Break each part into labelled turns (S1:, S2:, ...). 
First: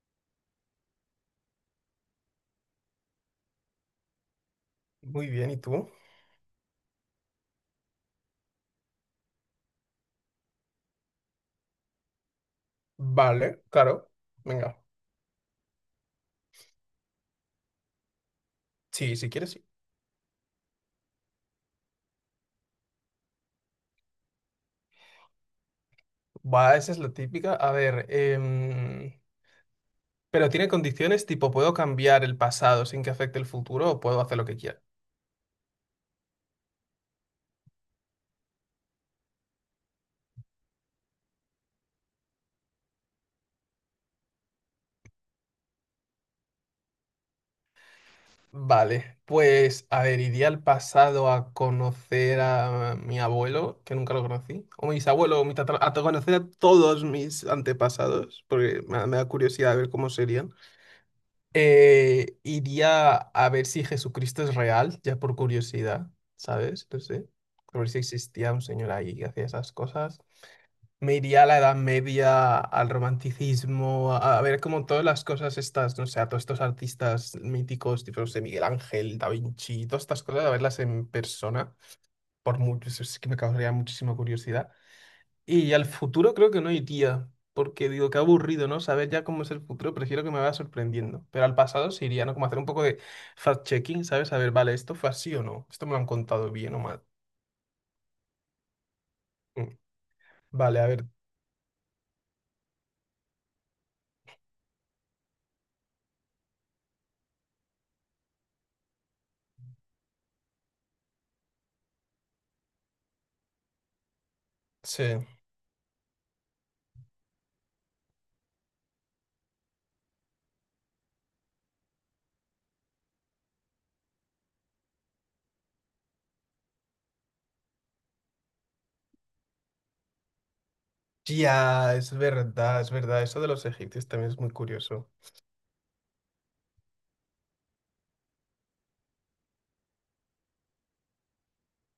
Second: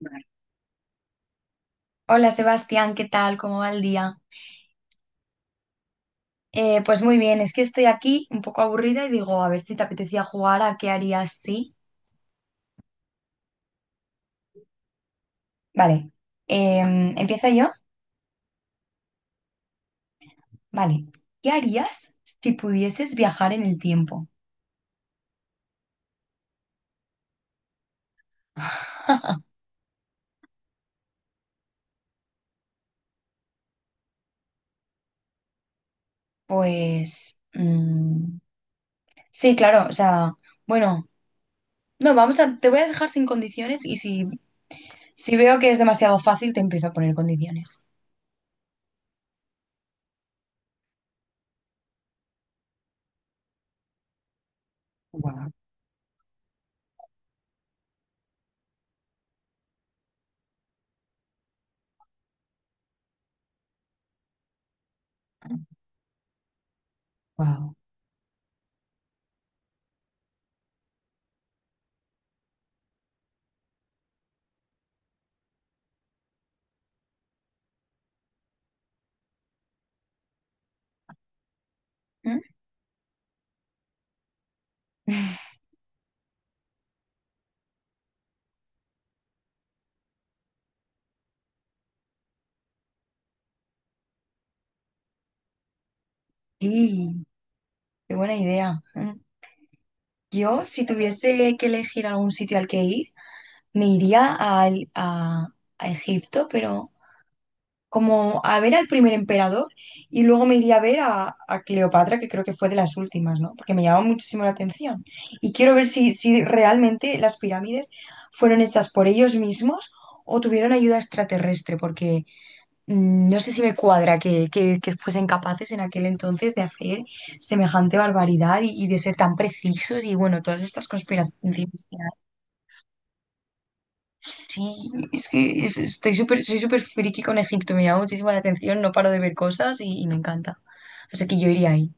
S1: Vale. Hola Sebastián, ¿qué tal? ¿Cómo va el día?
S2: Muy bien, ¿y tú?
S1: Pues muy bien, es que estoy aquí un poco aburrida y digo, a ver si te apetecía jugar a qué harías si.
S2: Vale, claro. Venga.
S1: Vale, ¿empiezo yo?
S2: Sí, si quieres, sí.
S1: Vale. ¿Qué harías si pudieses viajar en el tiempo?
S2: Va, esa es la típica. A ver, pero tiene condiciones tipo, ¿puedo cambiar el pasado sin que afecte el futuro o puedo hacer lo que quiera?
S1: Pues sí, claro, o sea, bueno, no, te voy a dejar sin condiciones y si veo que es demasiado fácil, te empiezo a poner condiciones.
S2: Vale, pues, a ver, iría al pasado a conocer a mi abuelo, que nunca lo conocí, o mis abuelos, o
S1: Wow,
S2: mi a conocer a todos mis antepasados, porque me da curiosidad ver cómo serían. Iría a ver si Jesucristo es real, ya por curiosidad, ¿sabes? No sé.
S1: wow.
S2: A ver si existía un señor ahí que hacía esas cosas. Me iría a la Edad Media, al romanticismo, a ver como todas las cosas estas, no sé, a todos estos artistas míticos, tipo, no sé, Miguel Ángel, Da Vinci, todas estas cosas, a verlas en persona,
S1: ¿Mm?
S2: por mucho, eso sí que me causaría muchísima curiosidad. Y al futuro creo que no iría, porque digo, qué aburrido, ¿no? Saber ya cómo es el futuro, prefiero que me vaya sorprendiendo. Pero al pasado sí iría, ¿no? Como hacer un poco de fact-checking, ¿sabes? Saber, vale, ¿esto fue así o no? ¿Esto me lo han contado bien o mal?
S1: Sí, qué buena idea.
S2: Mm.
S1: Yo,
S2: Vale,
S1: si
S2: a ver,
S1: tuviese que elegir algún sitio al que ir, me iría al- a, a Egipto, pero como a ver al primer emperador y luego me iría a ver a Cleopatra, que creo que fue de las últimas, ¿no? Porque me llamó muchísimo la atención.
S2: sí.
S1: Y quiero ver si, si realmente las pirámides fueron hechas por ellos mismos o tuvieron ayuda extraterrestre, porque no sé si me cuadra que fuesen capaces en aquel entonces de hacer semejante barbaridad y de ser tan precisos y bueno, todas estas conspiraciones
S2: Ya,
S1: que
S2: es
S1: hay.
S2: verdad, es verdad. Eso de los egipcios también es muy
S1: Sí,
S2: curioso.
S1: es que estoy súper, soy súper friki con Egipto, me llama muchísimo la atención, no paro de ver cosas y me encanta. Así que yo iría ahí.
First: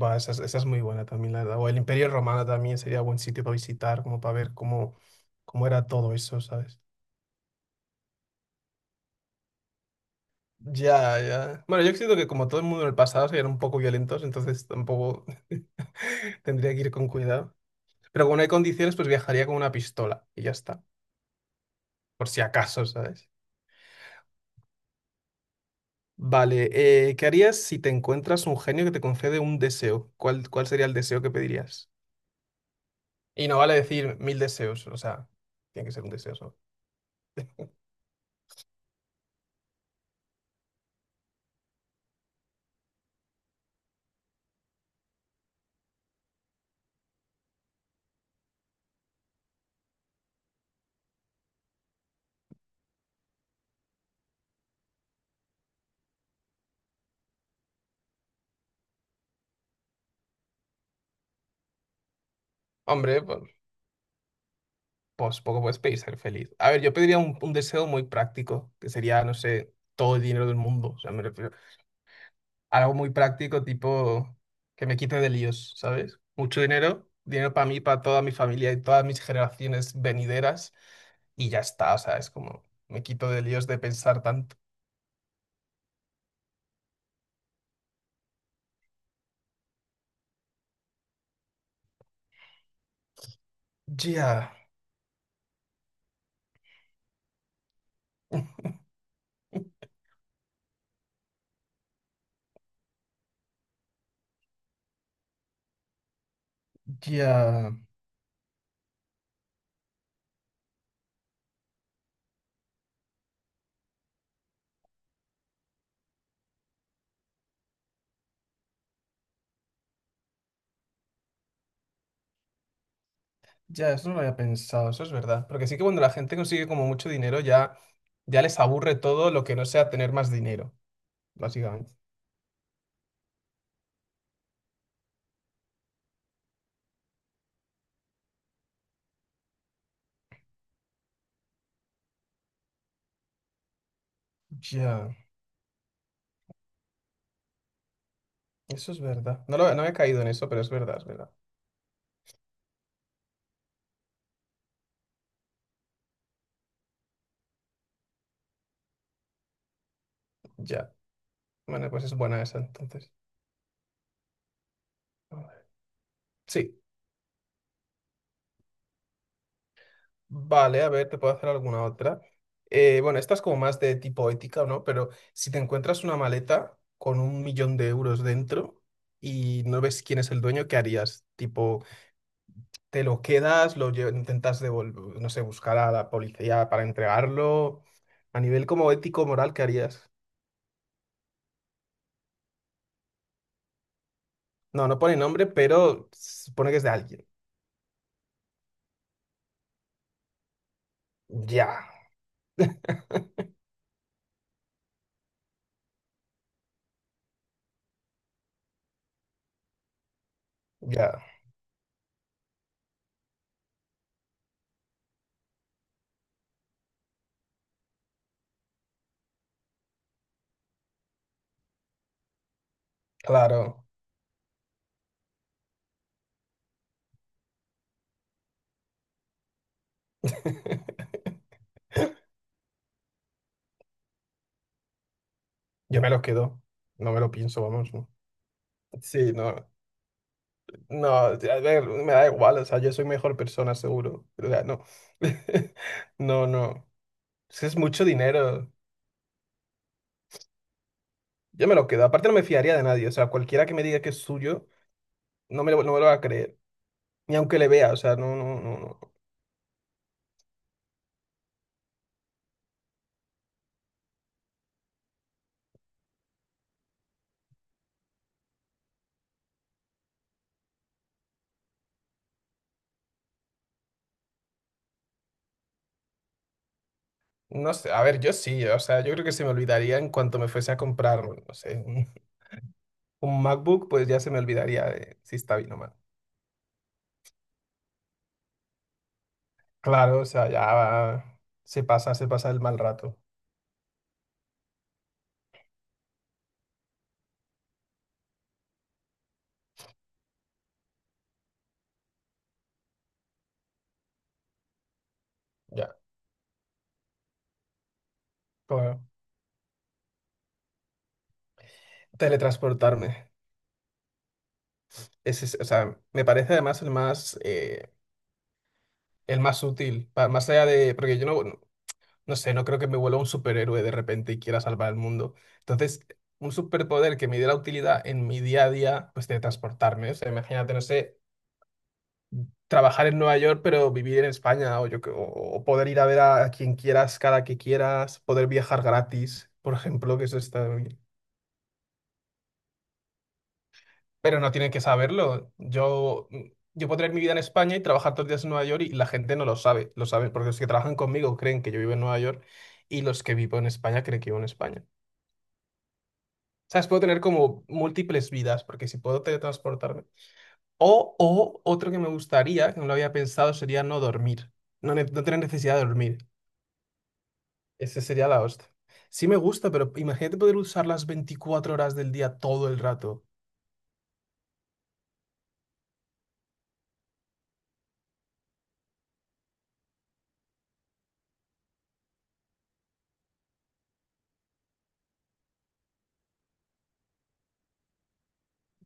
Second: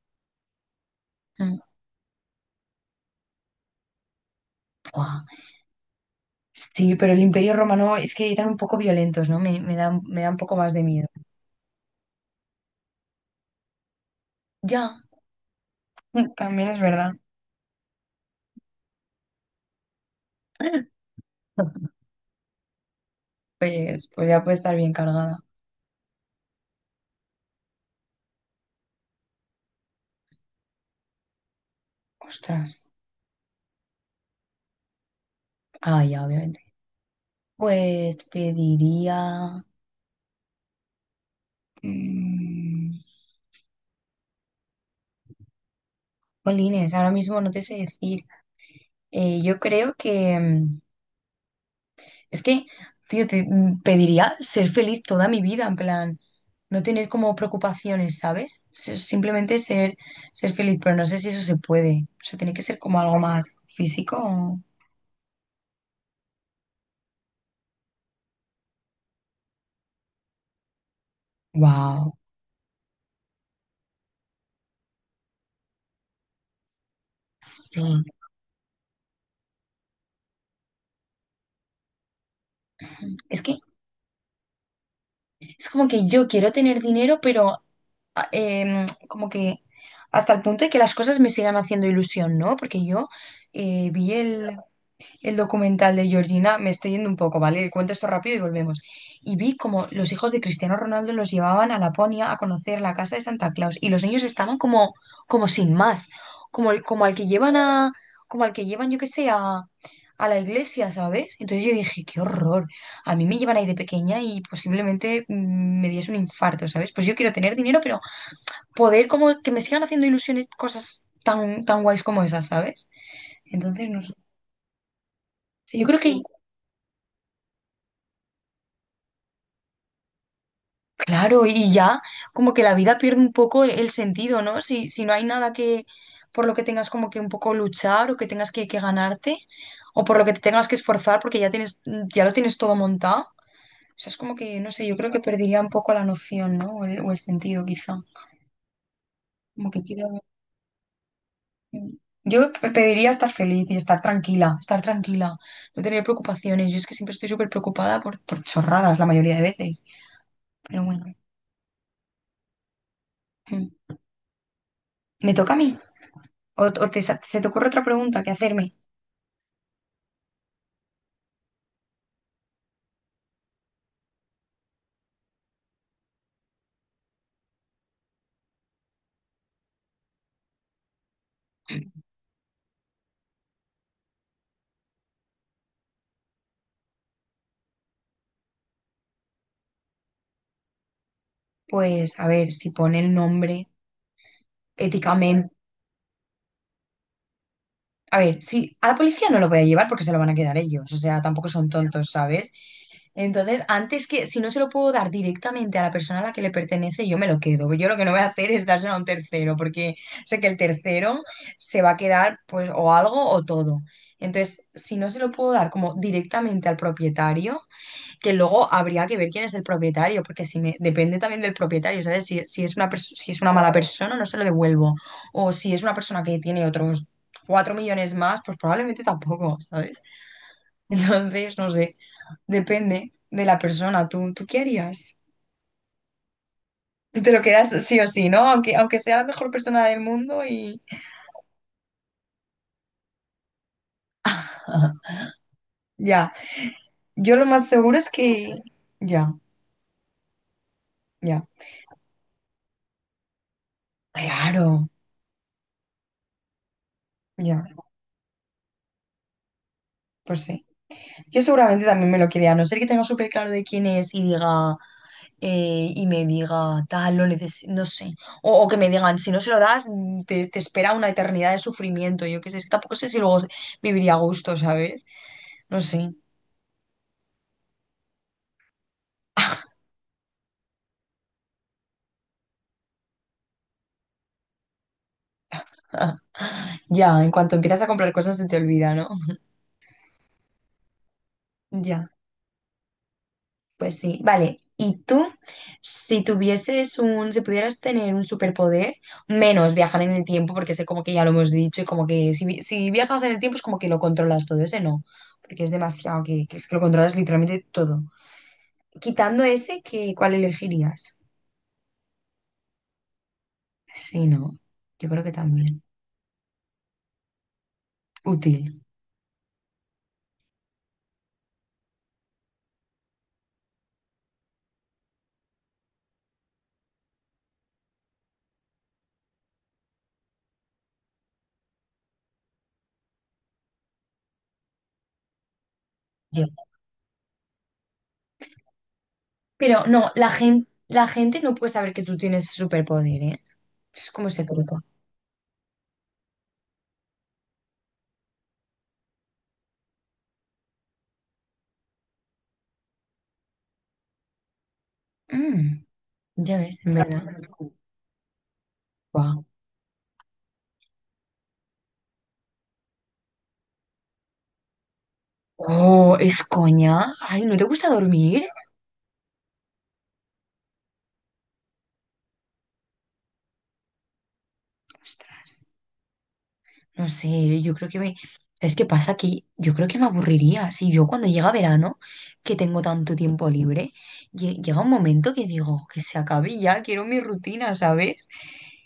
S2: Va, esa, esa es muy buena también, la
S1: Mm,
S2: verdad. O el Imperio Romano también sería buen sitio para visitar, como para ver cómo,
S1: buah.
S2: cómo era todo eso, ¿sabes?
S1: Sí, pero el Imperio Romano es que eran un poco violentos, ¿no? Me da un poco más de miedo.
S2: Ya, ya. Bueno, yo siento que como todo el mundo en el pasado se eran un poco violentos, entonces
S1: Ya,
S2: tampoco
S1: también
S2: tendría
S1: es
S2: que ir con
S1: verdad.
S2: cuidado. Pero como no hay condiciones, pues viajaría con una pistola y ya está, por si acaso, ¿sabes?
S1: Pues, pues ya puede estar bien cargada.
S2: Vale, ¿qué harías si te encuentras un genio que te concede un deseo? ¿Cuál sería el deseo que pedirías?
S1: Ostras.
S2: Y no vale decir mil deseos, o sea, tiene que
S1: Ah,
S2: ser un
S1: ya,
S2: deseo solo.
S1: obviamente. Pues pediría diría... mm, jolines, ahora mismo no te sé decir. Yo creo que... es que, tío, te pediría ser feliz toda mi vida, en plan, no tener como preocupaciones, ¿sabes? Simplemente ser, ser feliz, pero no sé si eso se puede. O sea, tiene que ser como algo
S2: Hombre, pues,
S1: más físico.
S2: pues poco puedes pedir ser feliz. A ver, yo pediría un deseo muy práctico, que sería, no sé, todo el dinero del mundo. O sea, me refiero
S1: Wow.
S2: algo muy práctico, tipo que me quite de líos, ¿sabes? Mucho dinero, dinero para mí, para
S1: Sí.
S2: toda mi familia y todas mis generaciones venideras, y ya está, o sea, es como me quito
S1: Es
S2: de
S1: que
S2: líos de pensar tanto.
S1: es como que yo quiero tener dinero, pero como que hasta el punto de que las cosas me sigan haciendo ilusión, ¿no? Porque yo vi
S2: Ya,
S1: el documental de Georgina, me estoy yendo un poco, ¿vale? Cuento esto rápido y volvemos. Y vi como los hijos de Cristiano Ronaldo los llevaban a Laponia a conocer la casa de Santa Claus y los niños estaban como, como sin más, como al que llevan
S2: ya,
S1: a, como al que llevan, yo qué sé, a la iglesia, ¿sabes? Entonces yo dije, qué horror. A mí me llevan ahí de pequeña y posiblemente me diese un infarto, ¿sabes? Pues yo quiero tener dinero, pero poder como que me sigan haciendo ilusiones cosas tan, tan guays como esas, ¿sabes? Entonces,
S2: ya,
S1: no
S2: eso
S1: sé.
S2: no lo había pensado, eso es verdad. Porque sí que
S1: Yo creo
S2: cuando la
S1: que,
S2: gente consigue como mucho dinero, ya, ya les aburre todo lo que no sea tener más dinero,
S1: claro, y
S2: básicamente.
S1: ya como que la vida pierde un poco el sentido, ¿no? Si no hay nada que por lo que tengas como que un poco luchar o que tengas que ganarte o por lo que te tengas que esforzar porque ya tienes, ya lo tienes todo montado. O sea, es como que, no sé, yo creo
S2: Ya,
S1: que perdería un poco la noción, ¿no? O el sentido, quizá.
S2: eso es verdad.
S1: Como que
S2: No he
S1: queda.
S2: caído en eso, pero es verdad, es verdad.
S1: Yo pediría estar feliz y estar tranquila, no tener preocupaciones. Yo es que siempre estoy súper preocupada por chorradas la mayoría de veces. Pero
S2: Ya.
S1: bueno,
S2: Bueno, pues es buena esa entonces.
S1: mm. ¿Me
S2: A
S1: toca a mí?
S2: ver.
S1: ¿O,
S2: Sí.
S1: se te ocurre otra pregunta que hacerme?
S2: Vale, a ver, te puedo hacer alguna otra. Bueno, esta es como más de tipo ética, ¿no? Pero si te encuentras una maleta con un millón de euros dentro y no ves quién es el dueño, ¿qué harías? Tipo, ¿te lo quedas? ¿Intentas devolver? No sé, buscar a la policía para entregarlo. A nivel como ético, moral, ¿qué harías?
S1: Pues a ver, si pone el nombre
S2: No, no pone nombre,
S1: éticamente.
S2: pero se supone que es de alguien.
S1: A ver, sí, a la policía no lo voy a llevar porque se lo van a quedar ellos, o sea, tampoco son
S2: Ya,
S1: tontos, ¿sabes? Entonces, antes que, si no se lo puedo dar directamente a la persona a la que le pertenece, yo me lo quedo. Yo lo que no voy a hacer es dárselo a un tercero, porque sé que el
S2: ya,
S1: tercero se va a quedar, pues, o algo o todo. Entonces, si no se lo puedo dar como directamente al propietario, que luego habría que ver quién es el propietario, porque si me, depende también del propietario, ¿sabes? Si es una mala
S2: claro.
S1: persona, no se lo devuelvo. O si es una persona que tiene otros 4 millones más, pues probablemente tampoco, ¿sabes? Entonces, no sé, depende de la persona. Tú qué harías?
S2: Yo me lo quedo. No me
S1: Tú
S2: lo
S1: te lo
S2: pienso,
S1: quedas
S2: vamos.
S1: sí o
S2: ¿No?
S1: sí, ¿no? Aunque sea la
S2: Sí,
S1: mejor
S2: no.
S1: persona del mundo y...
S2: No, a ver, me da igual, o sea, yo soy mejor persona, seguro. O sea, no.
S1: Ya,
S2: No, no.
S1: yo lo
S2: Es que
S1: más
S2: es
S1: seguro
S2: mucho
S1: es que...
S2: dinero.
S1: Ya, ya,
S2: Yo me lo quedo. Aparte, no me fiaría de nadie. O sea, cualquiera que me diga que es suyo,
S1: claro,
S2: no me lo va a creer. Ni aunque
S1: ya,
S2: le vea, o sea, no, no, no, no.
S1: pues sí. Yo seguramente también me lo quede, a no ser que tenga súper claro de quién es y diga, y me diga, tal, no sé. O que me digan, si no se lo das, te espera una eternidad de sufrimiento. Yo qué sé, es que tampoco sé si luego viviría a gusto, ¿sabes? No sé.
S2: No sé, a ver, yo sí, o sea, yo creo que se me olvidaría en cuanto me fuese a comprar, no sé, un MacBook, pues ya se me olvidaría de si está bien o mal.
S1: Ya, en cuanto empiezas a comprar cosas se te olvida, ¿no?
S2: Claro, o sea,
S1: Ya.
S2: se pasa el mal rato.
S1: Pues sí, vale. ¿Y tú, si pudieras tener un superpoder, menos viajar en el tiempo, porque sé como que ya lo hemos dicho, y como que si viajas en el tiempo es como que lo controlas todo, ese no, porque es
S2: Ya,
S1: demasiado, que es que lo controlas literalmente todo.
S2: claro.
S1: Quitando ese, ¿qué, cuál elegirías?
S2: Teletransportarme.
S1: Sí, no, yo creo que
S2: Ese es- o
S1: también.
S2: sea, me parece además el más, eh,
S1: Útil,
S2: el más útil, más allá de, porque yo no sé, no creo que me vuelva un superhéroe de repente y quiera salvar el mundo. Entonces, un superpoder que me diera utilidad en mi día a día, pues de transportarme, o sea, imagínate, no sé, trabajar en Nueva York, pero vivir en España, o, yo, que- o poder ir a ver a,
S1: yo.
S2: a quien quieras cada que quieras, poder viajar gratis, por
S1: Pero no,
S2: ejemplo, que eso está bien.
S1: la gente no puede saber que tú tienes superpoder, ¿eh? Es como
S2: Pero no tienen que
S1: secreto.
S2: saberlo. Yo puedo tener mi vida en España y trabajar todos los días en Nueva York y la gente no lo sabe. Lo saben porque los que trabajan conmigo creen que yo vivo en Nueva York y los que vivo en España creen que vivo en España.
S1: Mm, ya ves,
S2: ¿Sabes?
S1: en
S2: Puedo tener
S1: verdad.
S2: como múltiples vidas porque si puedo
S1: Guau.
S2: teletransportarme. O otro que me gustaría, que no lo había pensado, sería no dormir. No, no tener necesidad de
S1: Oh,
S2: dormir.
S1: es coña. Ay, ¿no te gusta
S2: Ese sería la
S1: dormir?
S2: hostia. Sí me gusta, pero imagínate poder usar las 24 horas del día todo el rato.
S1: Ostras, no sé, yo creo que me... ¿Sabes qué pasa? Que yo creo que me aburriría. Si yo cuando llega verano, que tengo tanto tiempo libre, llega un momento que digo, que se acabe ya, quiero mi rutina, ¿sabes?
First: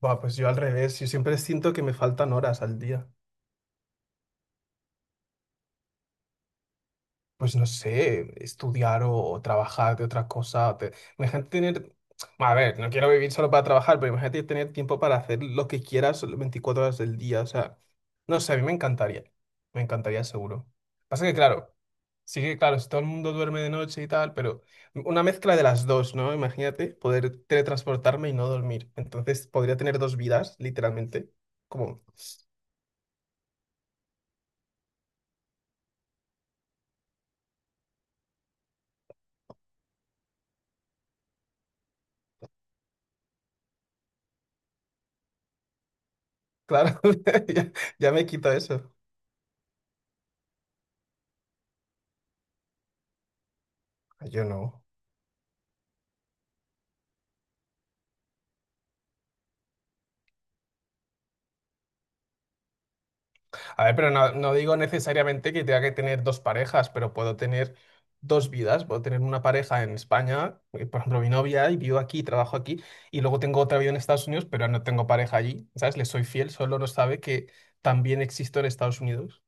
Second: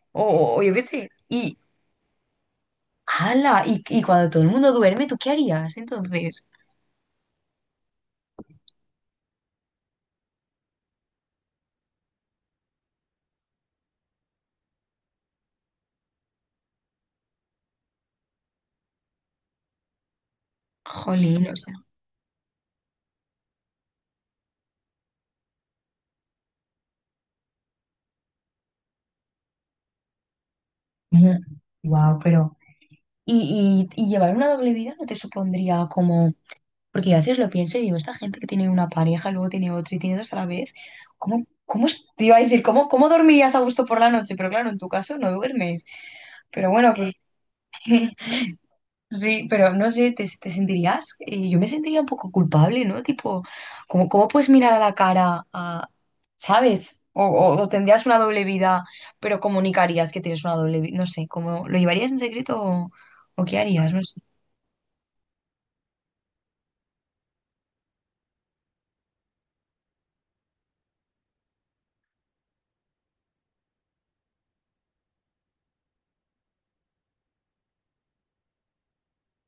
S2: Buah, pues yo
S1: O,
S2: al
S1: o yo qué
S2: revés, yo
S1: sé.
S2: siempre
S1: Y,
S2: siento que me faltan horas al día.
S1: ala, y cuando todo el mundo duerme, ¿tú qué harías entonces?
S2: Pues no sé, estudiar o trabajar de otra cosa. Imagínate tener, a ver, no quiero vivir solo para trabajar, pero imagínate tener tiempo para hacer lo que quieras las 24 horas del día. O sea, no sé, a mí me encantaría seguro. Pasa que
S1: Jolín, o sea.
S2: claro, sí que claro, si todo el mundo duerme de noche y tal, pero una mezcla de las dos, ¿no? Imagínate poder teletransportarme y no dormir. Entonces podría tener dos vidas, literalmente. Como,
S1: Wow, pero... ¿Y llevar una doble vida no te supondría como... Porque yo a veces lo pienso y digo, esta gente que tiene una pareja, luego tiene otra y tiene dos a la vez, te iba a decir, ¿cómo, cómo dormirías a gusto por la noche? Pero claro, en tu caso no duermes. Pero bueno,
S2: claro,
S1: que,
S2: ya, ya me quito eso.
S1: sí, pero no sé, te sentirías, yo me sentiría un poco culpable, ¿no? Tipo, cómo
S2: Yo
S1: puedes mirar a
S2: no.
S1: la cara a, ¿sabes? O tendrías una doble vida, pero comunicarías que tienes una doble vida, no sé, ¿cómo lo llevarías en secreto o qué
S2: A
S1: harías?
S2: ver,
S1: No
S2: pero
S1: sé.
S2: no, no digo necesariamente que tenga que tener dos parejas, pero puedo tener dos vidas. Puedo tener una pareja en España, por ejemplo, mi novia, y vivo aquí, trabajo aquí, y luego tengo otra vida en Estados Unidos, pero no tengo pareja allí, ¿sabes? Le soy fiel, solo no sabe que también existo en Estados Unidos,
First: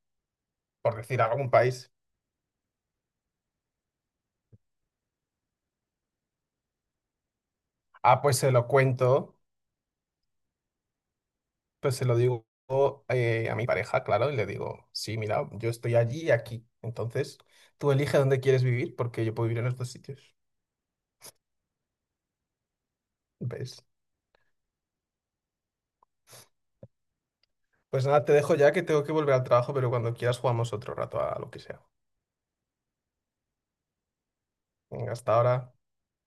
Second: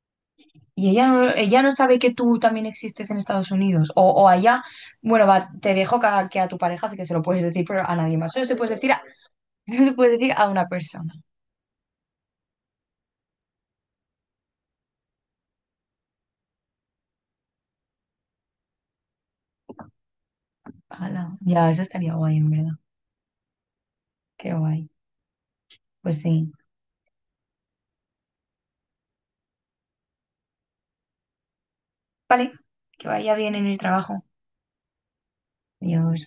S1: Y
S2: por decir algún
S1: ella no
S2: país.
S1: sabe que tú también existes en Estados Unidos. O allá, bueno, va, te dejo que a tu pareja sí que se lo puedes decir, pero a nadie
S2: Ah,
S1: más.
S2: pues
S1: Solo
S2: se
S1: se
S2: lo
S1: puede decir a,
S2: cuento,
S1: solo se puede decir a una persona.
S2: pues se lo digo a mi pareja, claro, y le digo, sí, mira, yo estoy allí y aquí, entonces tú elige dónde quieres vivir, porque yo puedo vivir en los dos sitios,
S1: Ala, ya, eso estaría guay, en verdad.
S2: ¿ves?
S1: Qué guay. Pues sí.
S2: Pues nada, te dejo ya que tengo que volver al trabajo, pero cuando quieras jugamos otro rato a lo que sea.
S1: Vale, que vaya bien en el trabajo.
S2: Venga, hasta ahora.
S1: Adiós.